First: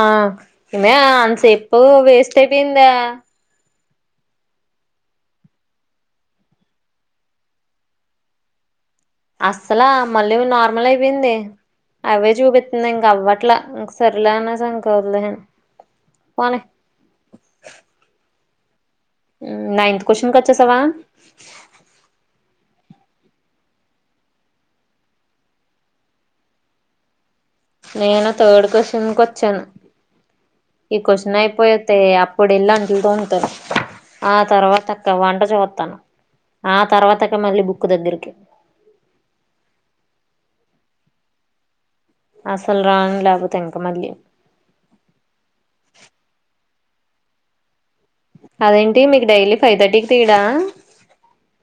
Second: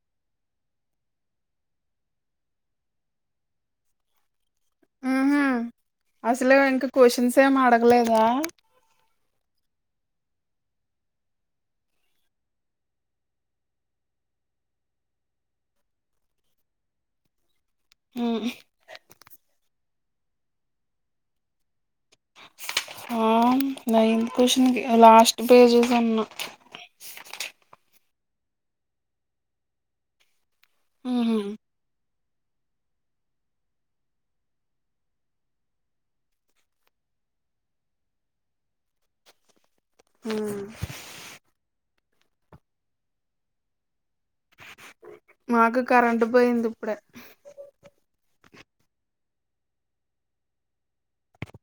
ఆ ఇన్న ఆన్ సేపు వేస్ట్ అయిపోయిందా ఆహ అసలు ఇంకా క్వశ్చన్స్ ఏమి అడగలేదా అస్సలా మల్లివి నార్మల్ అయిపోయింది అవే చూపిస్తుంది ఇంక అవ్వట్లా ఇంక సరిలే అనే సంకలేని పోనీ ఉ నైన్త్ క్వశ్చన్ క వచ్చేసావా ఆ నైన్త్ క్వశచన్ లాస్ట్ పేజెస్ అన్న నేను థర్డ్ క్వశ్చన్ కు వచ్చాను ఈ ఉహు క్వశ్చన్ అయిపోతే అప్పు ఇప్పుడు వెళ్ళంటూ ఉతారు ఆ తర్వాత అక్క వంట చూతను ఆ తర్వాత అక్క మళ్ళీ బుక్ దగ్గరికి హ అసలు రాను లేకపోతే ఇంకా మళ్ళీ మాకు కరెంట్ పోయింది ఇప్పుడే అదేంటి మీకు డైలీ ఫైవ్ థర్టీకి తీడా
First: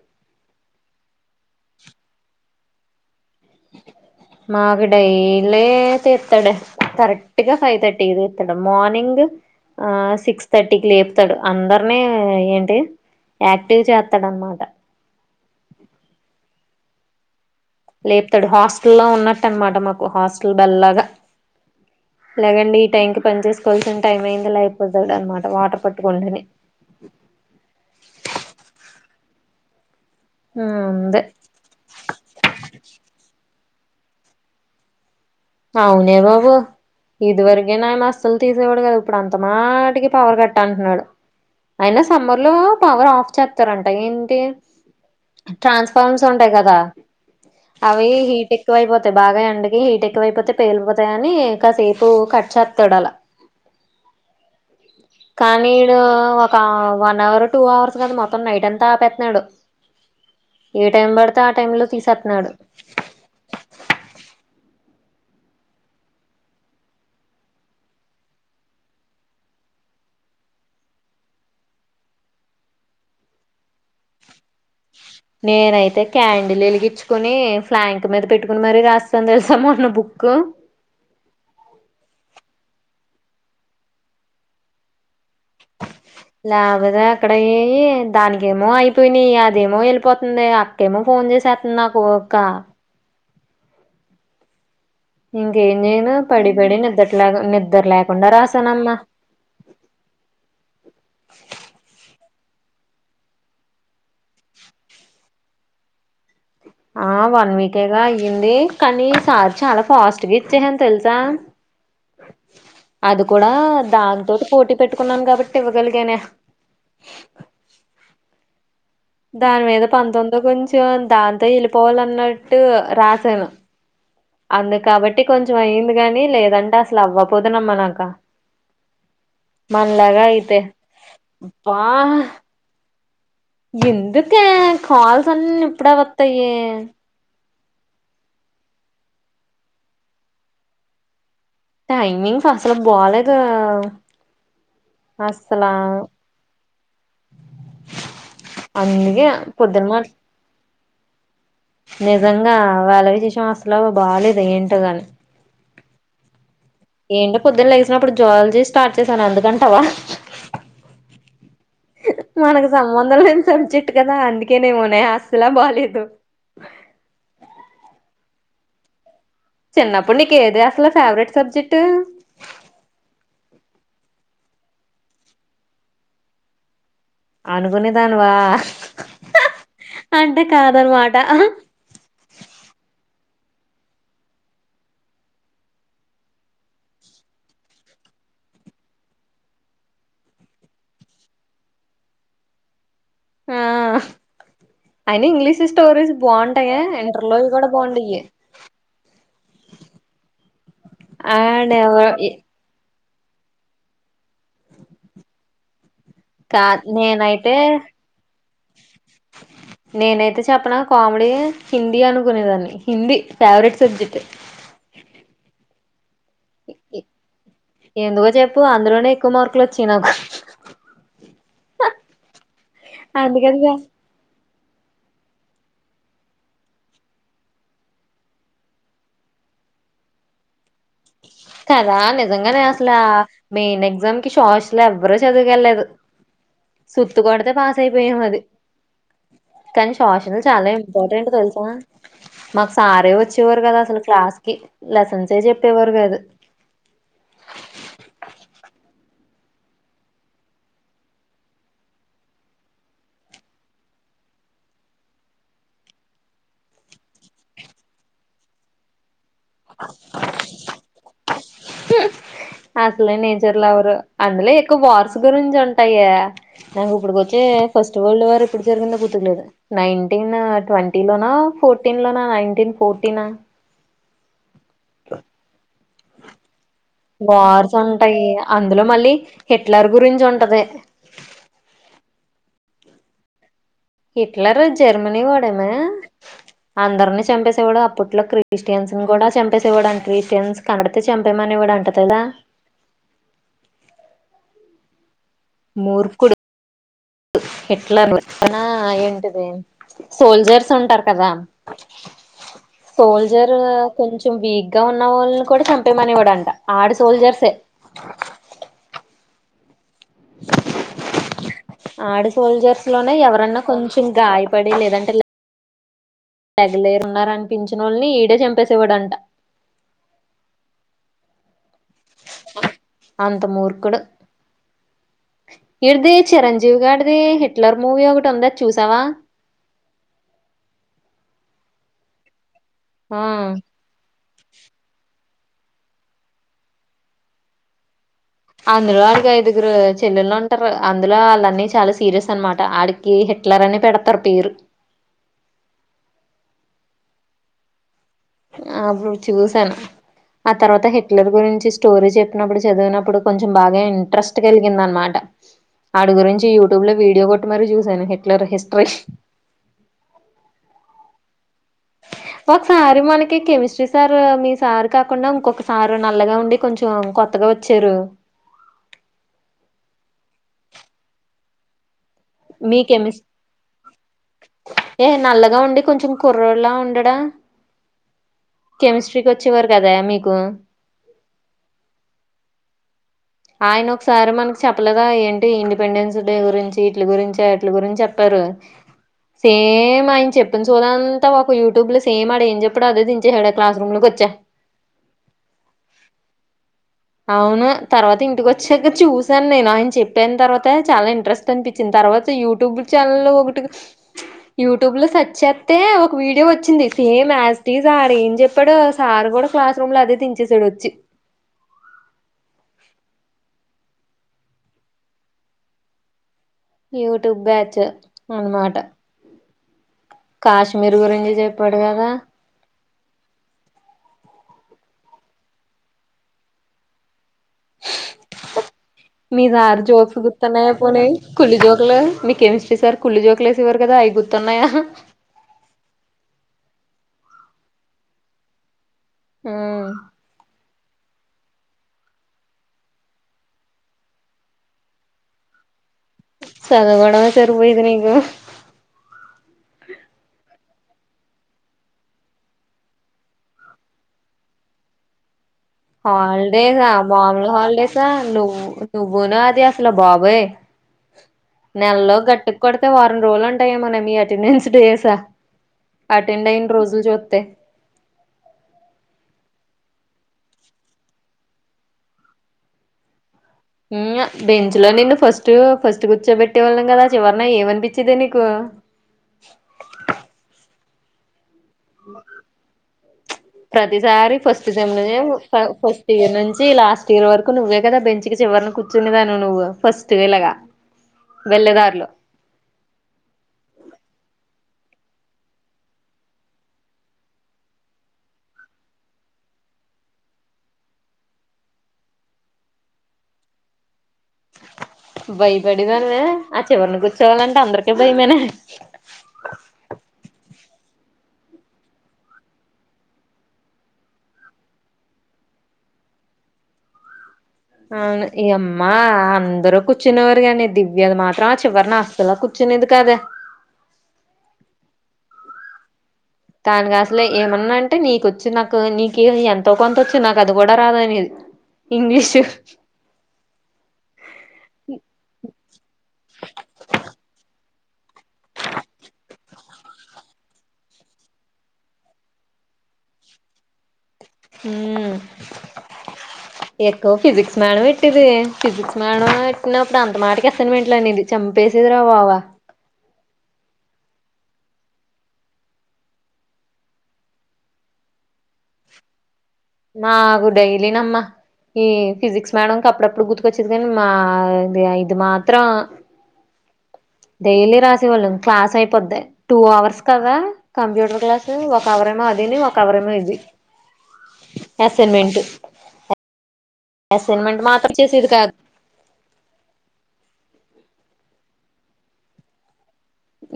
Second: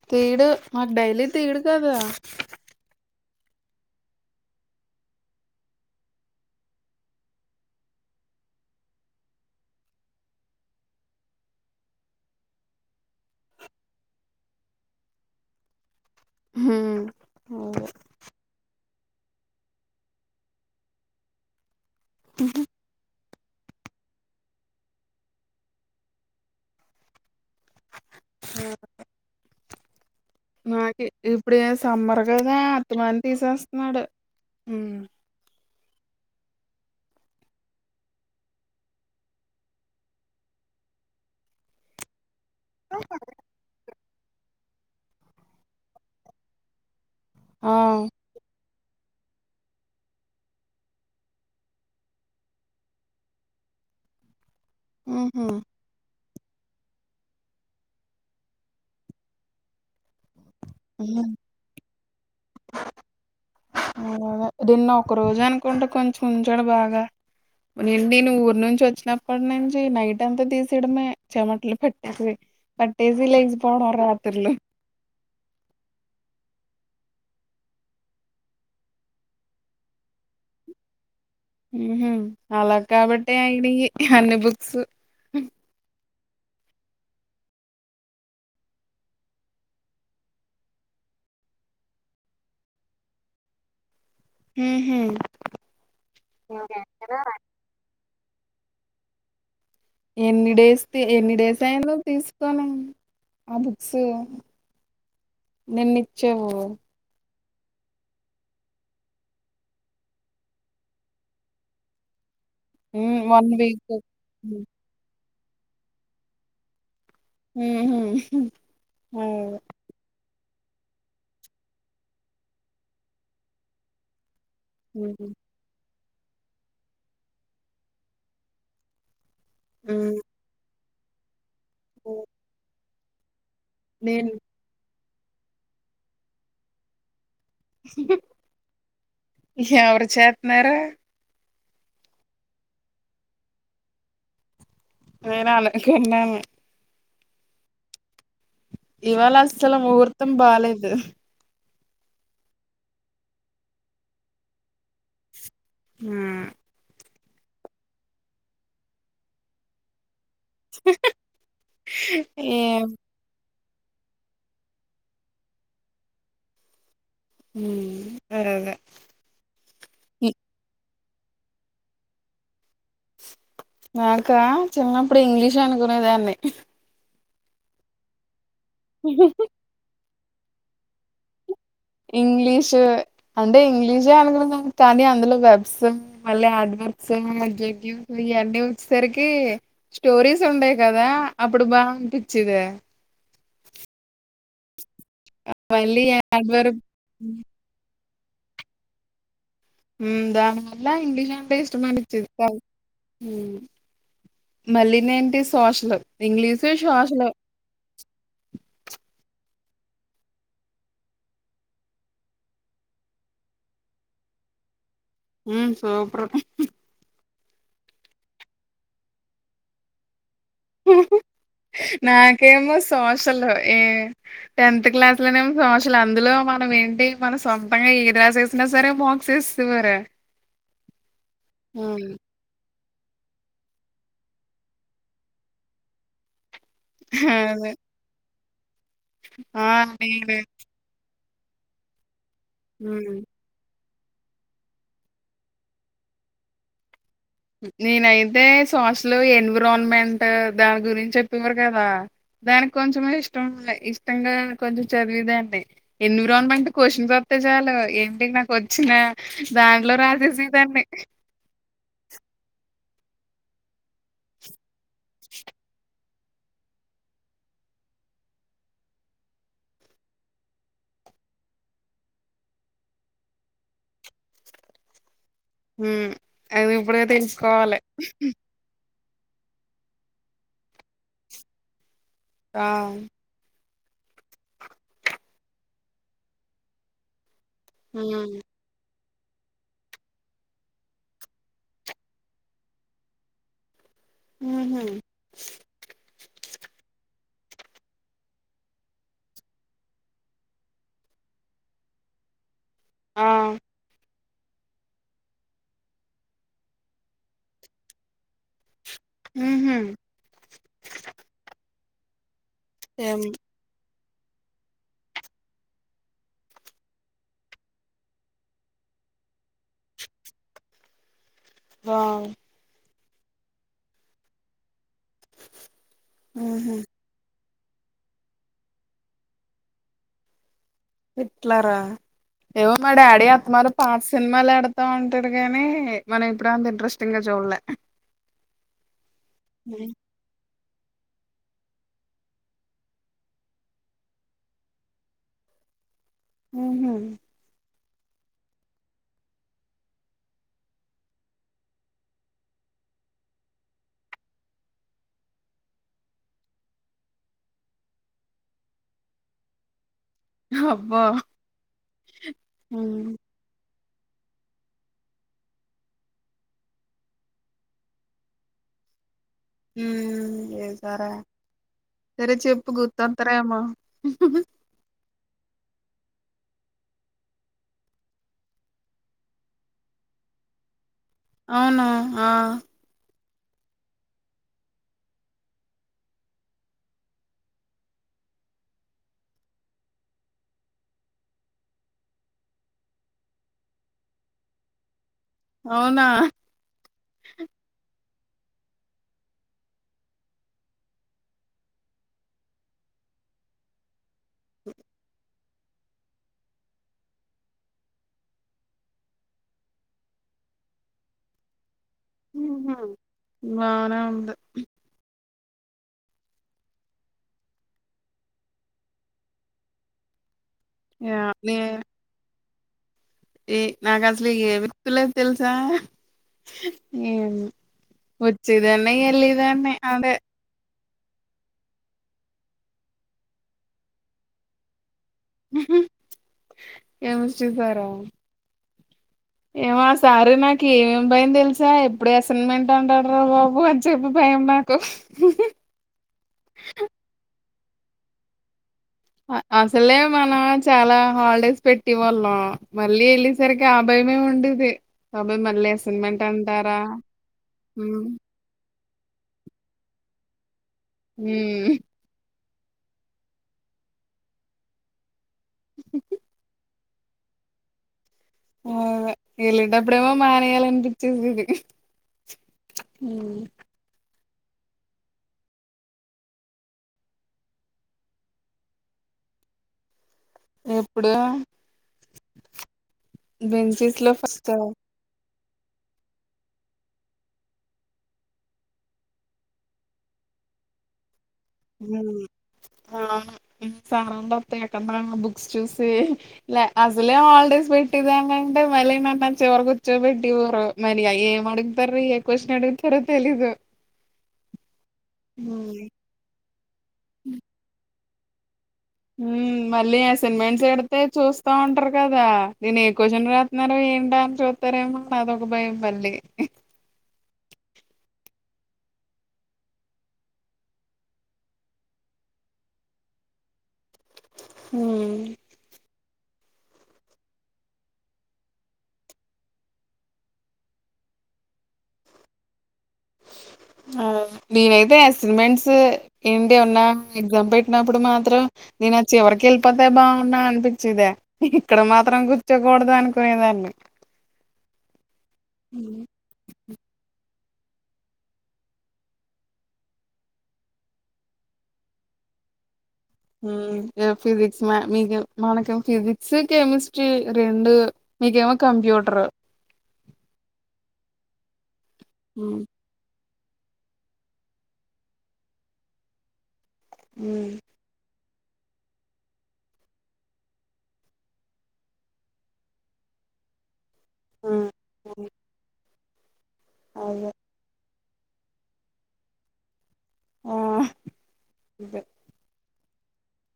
తీడు మాకు డైలీ తీడు కదా మాకు డైలీ తీత్తడు కరెక్ట్గా ఫైవ్ థర్టీకి తిత్తడు మార్నింగ్ ఆ సిక్స్ థర్టీకి లేపుతాడు అందరినీ ఏంటి యాక్టివ్ చేత్తాడు అన్నమాట హ లేపుతాడు హాస్ హల్ ఉన్నట్టు అన్న మాట మాకు హాస్టల్ బెల్ లాగా లేగండి ఈ టైం కి పని చేసుకోవాల్సిన టైం అయిందిలా అయిపోతాది అన్న మాట వాటర్ పట్టుకుంటది నాకి ఇప్పుడే సమ్మర్ కదా అత్తమని తీసేస్త మరి హు అవునే బాబు ఇది వరకేనా ఆయన అసలు తీసేవాడు కదా ఇప్పుడు అంత మాటికి పవర్ కట్ అంటున్నాడు అయిన సమ్మర్ లో పవర్ ఆఫ్ చేస్తారంట ఏం ఏ ట్రాన్స్పరమ్ సౌండ్ఎ కదా ఆ అవి హీట్ ఎక్కు ఎక్కువైపోతాయి బాగా ఎండకి హీట్ ఎక్ ఎక్కువైపోతే పేలిపోతాయ అని కాసేపు కట్ చెతాడు అలా ఉహు కానీ డు ఒక వన్ అవర్ టూ అవర్స్ కదా మొత్తం నైట్ అంతా ఆపేతున్నాడు ఏ టైం పడితే ఆ టైమ్ లో తీసేతూన్నాడు ఆ రీన్నం ఒక రోజు అనుకుంటే కొంచెం ఉంచాడు బాగా ఏంటి నేను ఊరు నుంచి వచ్చినప్పటి నుంచి నైట్ అంతా తీసేయడమే చెమట్లు పెట్టేసి పట్టేసి లేచిపోవడం రాత్రిళ్ళు నేనయితే క్యాండీల్ వెలిగిచ్చుకుని ఫ్లాంక్ మీద పెట్టుకుని మరి రాసీసాను తెలుసా మొన్న బుక్ హుమ్ హూ అలా కాబట్టి అయినాయి అన్ని బుక్స్ లేబోదే ఆక్కడ యెయి దానికెమో అయిపోయినాయి అదేమో వెళ్ళిపోతుంది అక్కేమో ఫోన్ చేసేస్తుంది నాకు ఒక్క హుం ఇంకేం చేయను పడి పడి నిద్ర లాగా నిద్రలాక్ కుండ రాసనమ్మ ఎన్ని డేస్ ది ఎన్ని డేస్ అయింది తీస్ కొని ఆ బుక్స్ నిన్న ఇచ్ చ్చావ్ నీకే గా అయ్యింది కానీ సార్ చాలా ఫాస్ట్ గా ఇచ్చేసాను తెలుసా అది వన్ కూడా వీక్ దాని తోటి పోటీ పెట్టుకున్నాం కాబట్ ఇవ్వగలిగానే ఉహు దాని మీద పంతొమ్మి ఇంగ కొంచెం దాంతో వెళ్ళిపోవాలన్నట్టు రాసాను అందుకు కాబట్టి కొంచెం అయింది గానీ లేదంటే అసలు అవ్వ పోదునమ్మా నాక మనలాగా అయితే వాహ్ నేను ఎందుకా కాల్స్ అన్ని ఇప్పుడే వత్తాయి ఎవరు చేతున్నారూ టైమింగ్స్ అసలు బాలేదు నేను వాళ్ళ అసలా కి కెన్నని అందుకే ఇవాళ అస్సలు పొద్దున మాట ముహూర్తం బాలేదు నిజంగా వాళ్ళ విశేషం అసలు బాలేదు ఏంటోగాని ఉమ్ ఏంటి పొద్దున లేేగిసినప్పుడు జువాలజీ స్టార్ట్ చేశాను ఎందుకంటావా మనకు సంబంధం లేన్ సబ్జెక్ట్ కదా అందుకేనేమోనే అస్సలా బాలేదు ఉమ్ త్వరగా చిన్నప్పుడు నీకు ఏది అసలు ఫేవరెట్ సబ్జెక్ట్ నాకా చిన్నప్పుడు ఇంగ్లీష్ అనుకునేదాన్ని అనుకునేదానివా ఆహ్ అంటే కాదనమాట ఆ హా ఇంగ్లీషు అంటే ఇంగ్లీషే అనుకునే దాన్ని కానీ అందులో వెర్బ్స్ మళ్ళీ అడ్వా వర్బ్స్ అడ్జెక్టివ్స్ ఇవన్నీ వచ్చేసరికి స్టోరీస్ ఉండయి కదా అప్పుడు బా అనిపించేది ఆ హా అయిన ఇంగ్లీష్ మళ్ళీ స్టోరీస్ యాడ్ వర్క్ బాగుంటాయే ఇంటర్లోవి కూడా బాగుంటాయి హ్మ దాంట్లా ఇంగ్లీష్ అంటే అండ్ ఎవరో ఇష్టమనిపిచేది మళ్ళీనే ఏంటి సోషలు కా నేనైతే నేనైతే చెప్పిన కామెడీ హిందీ అనుకునేదాన్ని హిందీ ఫేవరెట్ సబ్జెక్ట్ సూపర్ ఎందుకో చెప్పు అందులోనే ఎక్కువ మార్కులు వచ్చాయి నాకు నాకేమ్మె సోషల్ అందుకనిగా ఏ టెన్త్ క్లాస్ లోనే సోషల్ అందులో మనం ఏంటి మన సొంతంగా ఏ రాజేసిన సరే మోక్స్ యేసేసేవారు కదా నిజంగానే స్త అసలా మెయిన్ ఎగ్జామ్ కి సోషల్ ఎవ్వరు చదుకెళ్ళా లేదు సుతుకోడతే అదే. పాస్ అయిపోయాం మది ఆ! కానీ సోషల్ నేను చాలా ఇంపార్టెంట్ రెండు తెలుసా మాకు సారే హ్మ్. వచ్చేవారు కదా అసలు క్లాస్ కి లెసన్స్ఎ చెప్పేవారు కాదు ఇ లో ఎన్విరాన్మెంట్ దాని గురించి లో లోఎన్విరాన్మెంట్ దానీ గురించి చెప్పేవారు కదా దానికి కొంచం ఇష్టం ఇష్టంగా కొంచెం చదివేదాన్ని ఎన్విరాన్మెంట్ క్వశ్చన్స్ వస్తే చాలు ఏంటి నాకు వచ్చిన బ్యాంకులో రాజేసేదాన్నీ అసలు నేచర్ లవరు అందులో ఎ ఇం వార్స్ గురించి ఉంటాయా నాకు ఇప్పుడిక వచ్చే ఫస్ట్ వల్డ్ వార్ ఎప్పుడు జరిగిందో గుర్తూకులేదు నైన్టీన్ ట్వంటీ లోనా ఫోర్టీన్ లోనా నైన్టీన్ ఫోర్టీనా మ్మ్ అది ఇప్పుడే వార్స్ తెలుసుకోవాలి ఉంటాయి అందులో మళ్ళీ హిట్లర్ గురించి ఉంటది ఆ హిట్లర్ జర్మనీ వాడేన అందరిని చంపేసు కూడా అప్పట్లో హ్మ్. క్రిస్టియన్స్ కూడా చంపేసేవాడుంటారు ఇన్స్ కనపడితే చంపేమనివాడు అంట కదా మ్మ్ మూర్ఖుడు హిట్లర్ ఆ ఏంటిది సోల్జర్స్ ఉంటారు కదా ఆ సోల్జరు కొంచం కొంచెం వీక్గా ఉన్న వాళ్ళని కూడా చంపేమనేవడంట ఆడు సోల్జర్సే మ్మ్ హ్మ్ ఆడు సోల్జర్స్ లోనే ఏం ఎవరన్నా కొంచెం ఇంగాయపడి లేదంటే ల తెగలేరున్నారనిపించినోళ్ళని ఈడే చంపేసేవాడంట వావ్ అంతమూర్ఖుడు ఇడ్ది ఉహు చిరంజీవి గాడిది హి హిట్లర్ మూవీ ఒకటి ఉంది అది చూసావా హిట్లరా ఏవో మా ఆ డాడీ అత్తమారి పాతా సినిమాలుఎడతావుంటే అంటాడు గానీ మనం ఎప్పుడు అంత ఇంట్రెస్టింగ్ గా చూడలే ఆందులో ఐదుగురు చెల్లెలు ఉం ర్ అందులో వాళ్ళ అన్నయ్య చాలా సీరియస్ అనమాట ఆడికి హిట్లర్ అని పెడతారు పేరు ఊ హు ఆ అప్పుడు చూసాను ఆ తర్వాత హిట్లర్ గురించి స్టోరీ చెప్పినప్పుడు చదివినప్పుడు కొంచెం బాగా ఇంట్రెస్ట్ కలిగిందానమాటా ఆడి గురించి య్యూటుబ్లో వీడియో కోట్టి మరి చూసాను హిట్లర్ హిస్టరీ హ అబ్బా ఒక్కసారి మనకి కెమిస్ట్రీ సార్ మీ సార్ కాకుండా ఇంకొకసారు నల్లగా ఉండి కొంచెం కొత్తగా వచ్చారు హు ఏ సారే సరే చెప్పు మీ కెమిస్ గుర్తొతారేమో ఏ నల్లగా ఉండి కొంచెం కుర్రాడొలా ఉండడా కెమిస్ట్రీకి వచ్చేవరు కదా మీకు అవును ఆ ఆయన ఒకసారి మనకు చెప్పలేదా ఏంటి ఇండిపెండెన్స్ డే గురించి ఇట్లి గురించి అట్లి గురించి చెప్పారు సేమ్ ఆయన చెప్పిన సోదంతా ఒక యూట్యూబ్ లో సేమ్ ఆడ ఏం చెప్పాడో అదే దించేసాడు క్లాస్ రూమ్ లోకి వచ్చా అవునా! అవును తర్వాత్ ఇంటికి వచ్చాక చూసాను నేను ఆయన చెప్పిన తర్వాత చాలా ఇంట్రెస్ట్ అనిపించింది తర్వాత యూట్యూబ్ ఛానల్లో ఒకటి యూట్యూబ్ లో సర్చే అయితే ఒక వీడియో వచ్చింది సేమ్ ఆస్ స్టీస్ ఆడ ఏం చెప్పాడో సార్ కూడా క్లాస్ రూమ్ లో అదే దించేసాడు వచ్చి ఉహు బానే ఉంది యూట్యూబ్ బ్యాచు అనమాట కాశ్మీర్ యా గురించి నే చెప్పాడు గదా ఏ నాకు అసలు ఏ గుర్తు లేవ్ తెలుసా ఏం వచ్చెదాన్ని మీ ఎల్లెదాన్నే సార్ అదే జోక్స్ గుర్తున్నాయా పోనీ కుళ్ళు జోకులు మీ కెమిస్ట్రీ సార్ కుళ్ళు జోకలు వేసేవారు కదా అవి గుర్తున్నాయా ఉహు కెమిస్ట్రీ సారా ఏమో ఆ ఉమ్ సార్ నాకేం భయం తెలుసా ఎప్పుడు ఏ అసైన్మెంట్ అంటాడ్రా బాబు అని చెప్పి భయం నాకు సదవడం సరి పోయేది నీకు అ అసలే మనోజ్ చాలా హాలిడేస్ పెట్టివాళ్ళం మళ్ళీ ఎళ్ళేసరికి ఆ భయమే ఉండేది బాబోయ్ మళ్ హాలిడేసా మాములు ఉమ్ హాలిడేసా నువ్ నువ్వును అది అసల బాబోయ్ ఉమ్ నెల్లో గట్టుక్ కొడితే వారం రోజులు ఉంటాయేమోనే మీ అటెండెన్స్ డేస అటెండ్ అయిన రోజ్ ఫుల్ చుత్తే మ్మ్ అదే ఎళ్లేటప్పుడేమో మానేయ్యాలనిపించేసేది మ్మ్ మ్మ్ అ బెంచ్ లో నిన్ను ఫస్ట్ ఫస్ట్ కూర్చోబెట్టేవాళ్ళం కదా ఆ చివర్న ఏమనిపిచ్చేదే నీకు ఎప్పుడు? బెంచెస్ లో ప్రతిసారి ఫస్ట్ సెమ్ లో ఫ ఫస్ట్ ఇయర్ నుంచి లాస్ట్ ఇయర్ వరకు నువ్వే కదా బెంచ్ కి చివరిన కూర్చునే దానివి నువ్వు ఫస్ట్ వెళగా మ్మ్ ఆ అవును మ్మ్ [unintelligible] తే కొందరేమో బుక్స్ చూసి లే అసలే హాలిడేస్ పెట్టె దాని అంటే మళ్ళీ నన్ను ఆ చివర కుర్చో పెట్టివారు మరి ఏం అడుగుతారు ఏ క్వశ్చన్ అడుగుతారో తెలీదు హ్మ్ బయపడేదానివే చివరిన కూర్చోవాలంటే అందర్ భయమే నా మ్మ్ మళ్ళీ అసైన్మెంట్స్ ఎడితే చూస్తా ఉంటారు కదా నేన్ ఏ క్వశ్చన్ రాతున్నారో ఏంటో అని చూత్తారేమో అదొక భయం మళ్ళీ అవును ఇ అమ్మా అందరు కూర్చునేవారు కాని దివ్యది మాత్రం ఆ చివరినా అసలా కూర్చునేది కాదే మ్మ్ దానికి అసలే ఏమన్నా అంటే నీకొచ్చి నాకు నీకు ఎంతో కొంత వచ్చు నాకు అది కూడా రాదునేది ఇంగ్లీషు అదదే నేనైతే అసన్మెంట్స్ ఏంటి ఉన్నా ఎగ్జామ్ పెట్ ప్పుడు మాత్రం నేన్ ఆ చివరికి వెళ్ళిపోతే బాగుండ్ అని అనిపించిదే ఇక్కడ మాత్రం కూర్చోకూడదు అనుకునేదాన్ని మ్మ్ ఎక్కువ ఫిజిక్స్ మేడం ఎట్టేదే ఫిజిక్స్ మేడం ఎట్టినప్పుడు అంత మాటకి అసైన్మెంట్లు అనేది చంపేసేది రా బావా మ్మ్ ఫిజిక్స్ మ మీక మనకేమో ఫిజిక్స్ కెమిస్ట్రీ రెండు మీకేమో కంప్యూటర్ మాగుడైలీనమ్మ ఈ ఫిజిక్స్ ఉమ్ మేడం కప్పుడప్పుడు గుర్తు వచ్చిద్ధిగని మా ఇ ఇది మాత్రం డేలీ రాసేవాళ్ళం క్లాస్ అయిపోద్ధి టూ అవర్స్ కదా కంప్యూటర్ క్లాస్ ఒక అవర్ ఏమో అదిని ఒక అవర్ ఏమో ఇది ఉమ్ అసైన్మెంటు అదే అసైన్మెంట్ మాత్రం చ్చేసి ఇదికాద్ ఆ [inaudible] పె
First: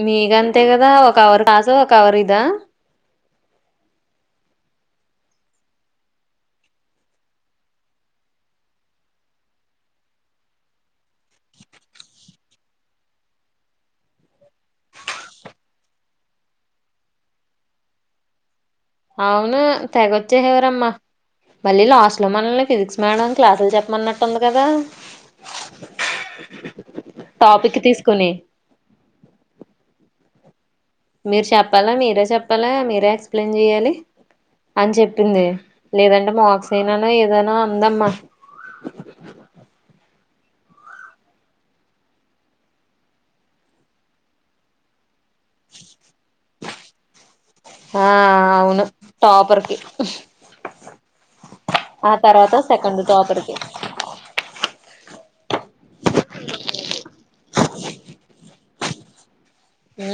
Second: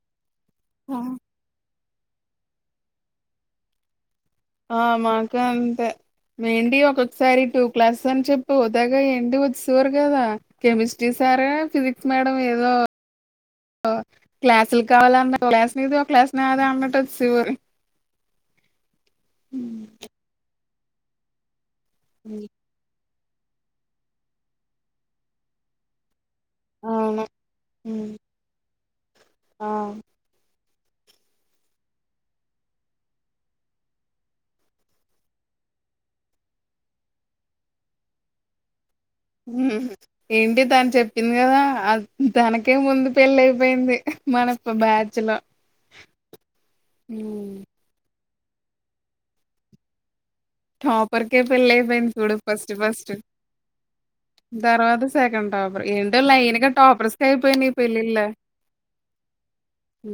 మీ గం తే కదా ఒ కవర్ కాసో కవరిదా ఆ మాకు అంతే ఏంటి ఒక్కొకసారి టూ క్లాసెస్ అని చెప్పి హోతేగా ఏంటి వచ్చేసేవారు కదా కెమిస్ట్రీ సారే ఫిజిక్స్ మేడం ఏదో క్లాసులు కావాలన్న ఒక్లాస్ నీది ఒ క్లాస్ నాది అన్నట్టు వచ్చేవారు. అవును తెగొచ్చేసేవారు అమ్మ మళ్ళీ లాస్ట్ లో మనల్ని ఫిజిక్స్ మేడం క్లాసులు చెప్పమన్నట్టు ఉంది కదా అవును టాపిక్ తీసుకొని ఆ మీరు చెప్పాలా మీరే చెప్పాలా మీరే ఎక్స్ప్లెయిన్ చెయ్యాలి అని చెప్పింది. లేదంటే మార్క్స్ అయినానా ఏదైనా అందమ్మా. పుహ్ ఏంటి తను చెప్పింది కదా తనకే ముందు పెళ్లి అయిపోయింది మన బ్యాచ్ లో ఆ ఉ ఆ అవును టాపర్కి టాపర్కే పెళ్లి అయిపోయింది ఆ చూడు తర్వాత ఫస్ట్ సెకండ్ ఫస్ట్ టాపర్ కి తర్వాత సెకండ్ టాపర్ ఏంటో లైన్గా టాపర్స్కే అయిపోయింది. పెళ్లిళ్లు ఉ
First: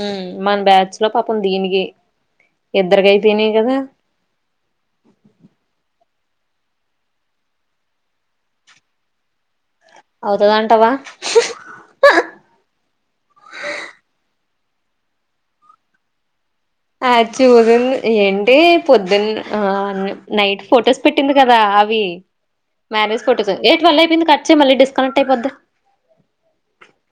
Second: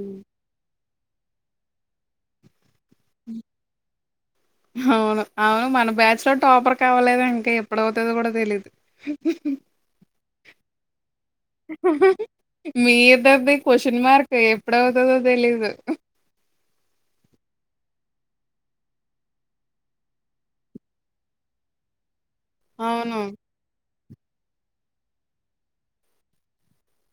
మన బ్యాచ్ లో పాపం దీనికి ఇద్దరికి అయిపోయినాయి కదా అవును అవును మన బ్యాచ్ లో టాపర్ కవలేదు ఇంకా ఎప్పుడవుతుందో కూడా తెలీదు. అవుతదంటావా హుహ్ మీ ఇద్దరిది క్వొశ్చన్ మార్క్ ఎ ప్పుడవుతదో తెలీదు. ఆ చూసిం ఏంటి పొద్దున్న ఆ నైట్ ఫొటోస్ పెట్టింది కదా అవి అవును మ్యారేజ్ ఫొటోస్ ఎ ట్వల్ అయిపోయింది కట్ చెయ్ మళ్ళీ డిస్కనెక్ట్ అయిపోద్ది.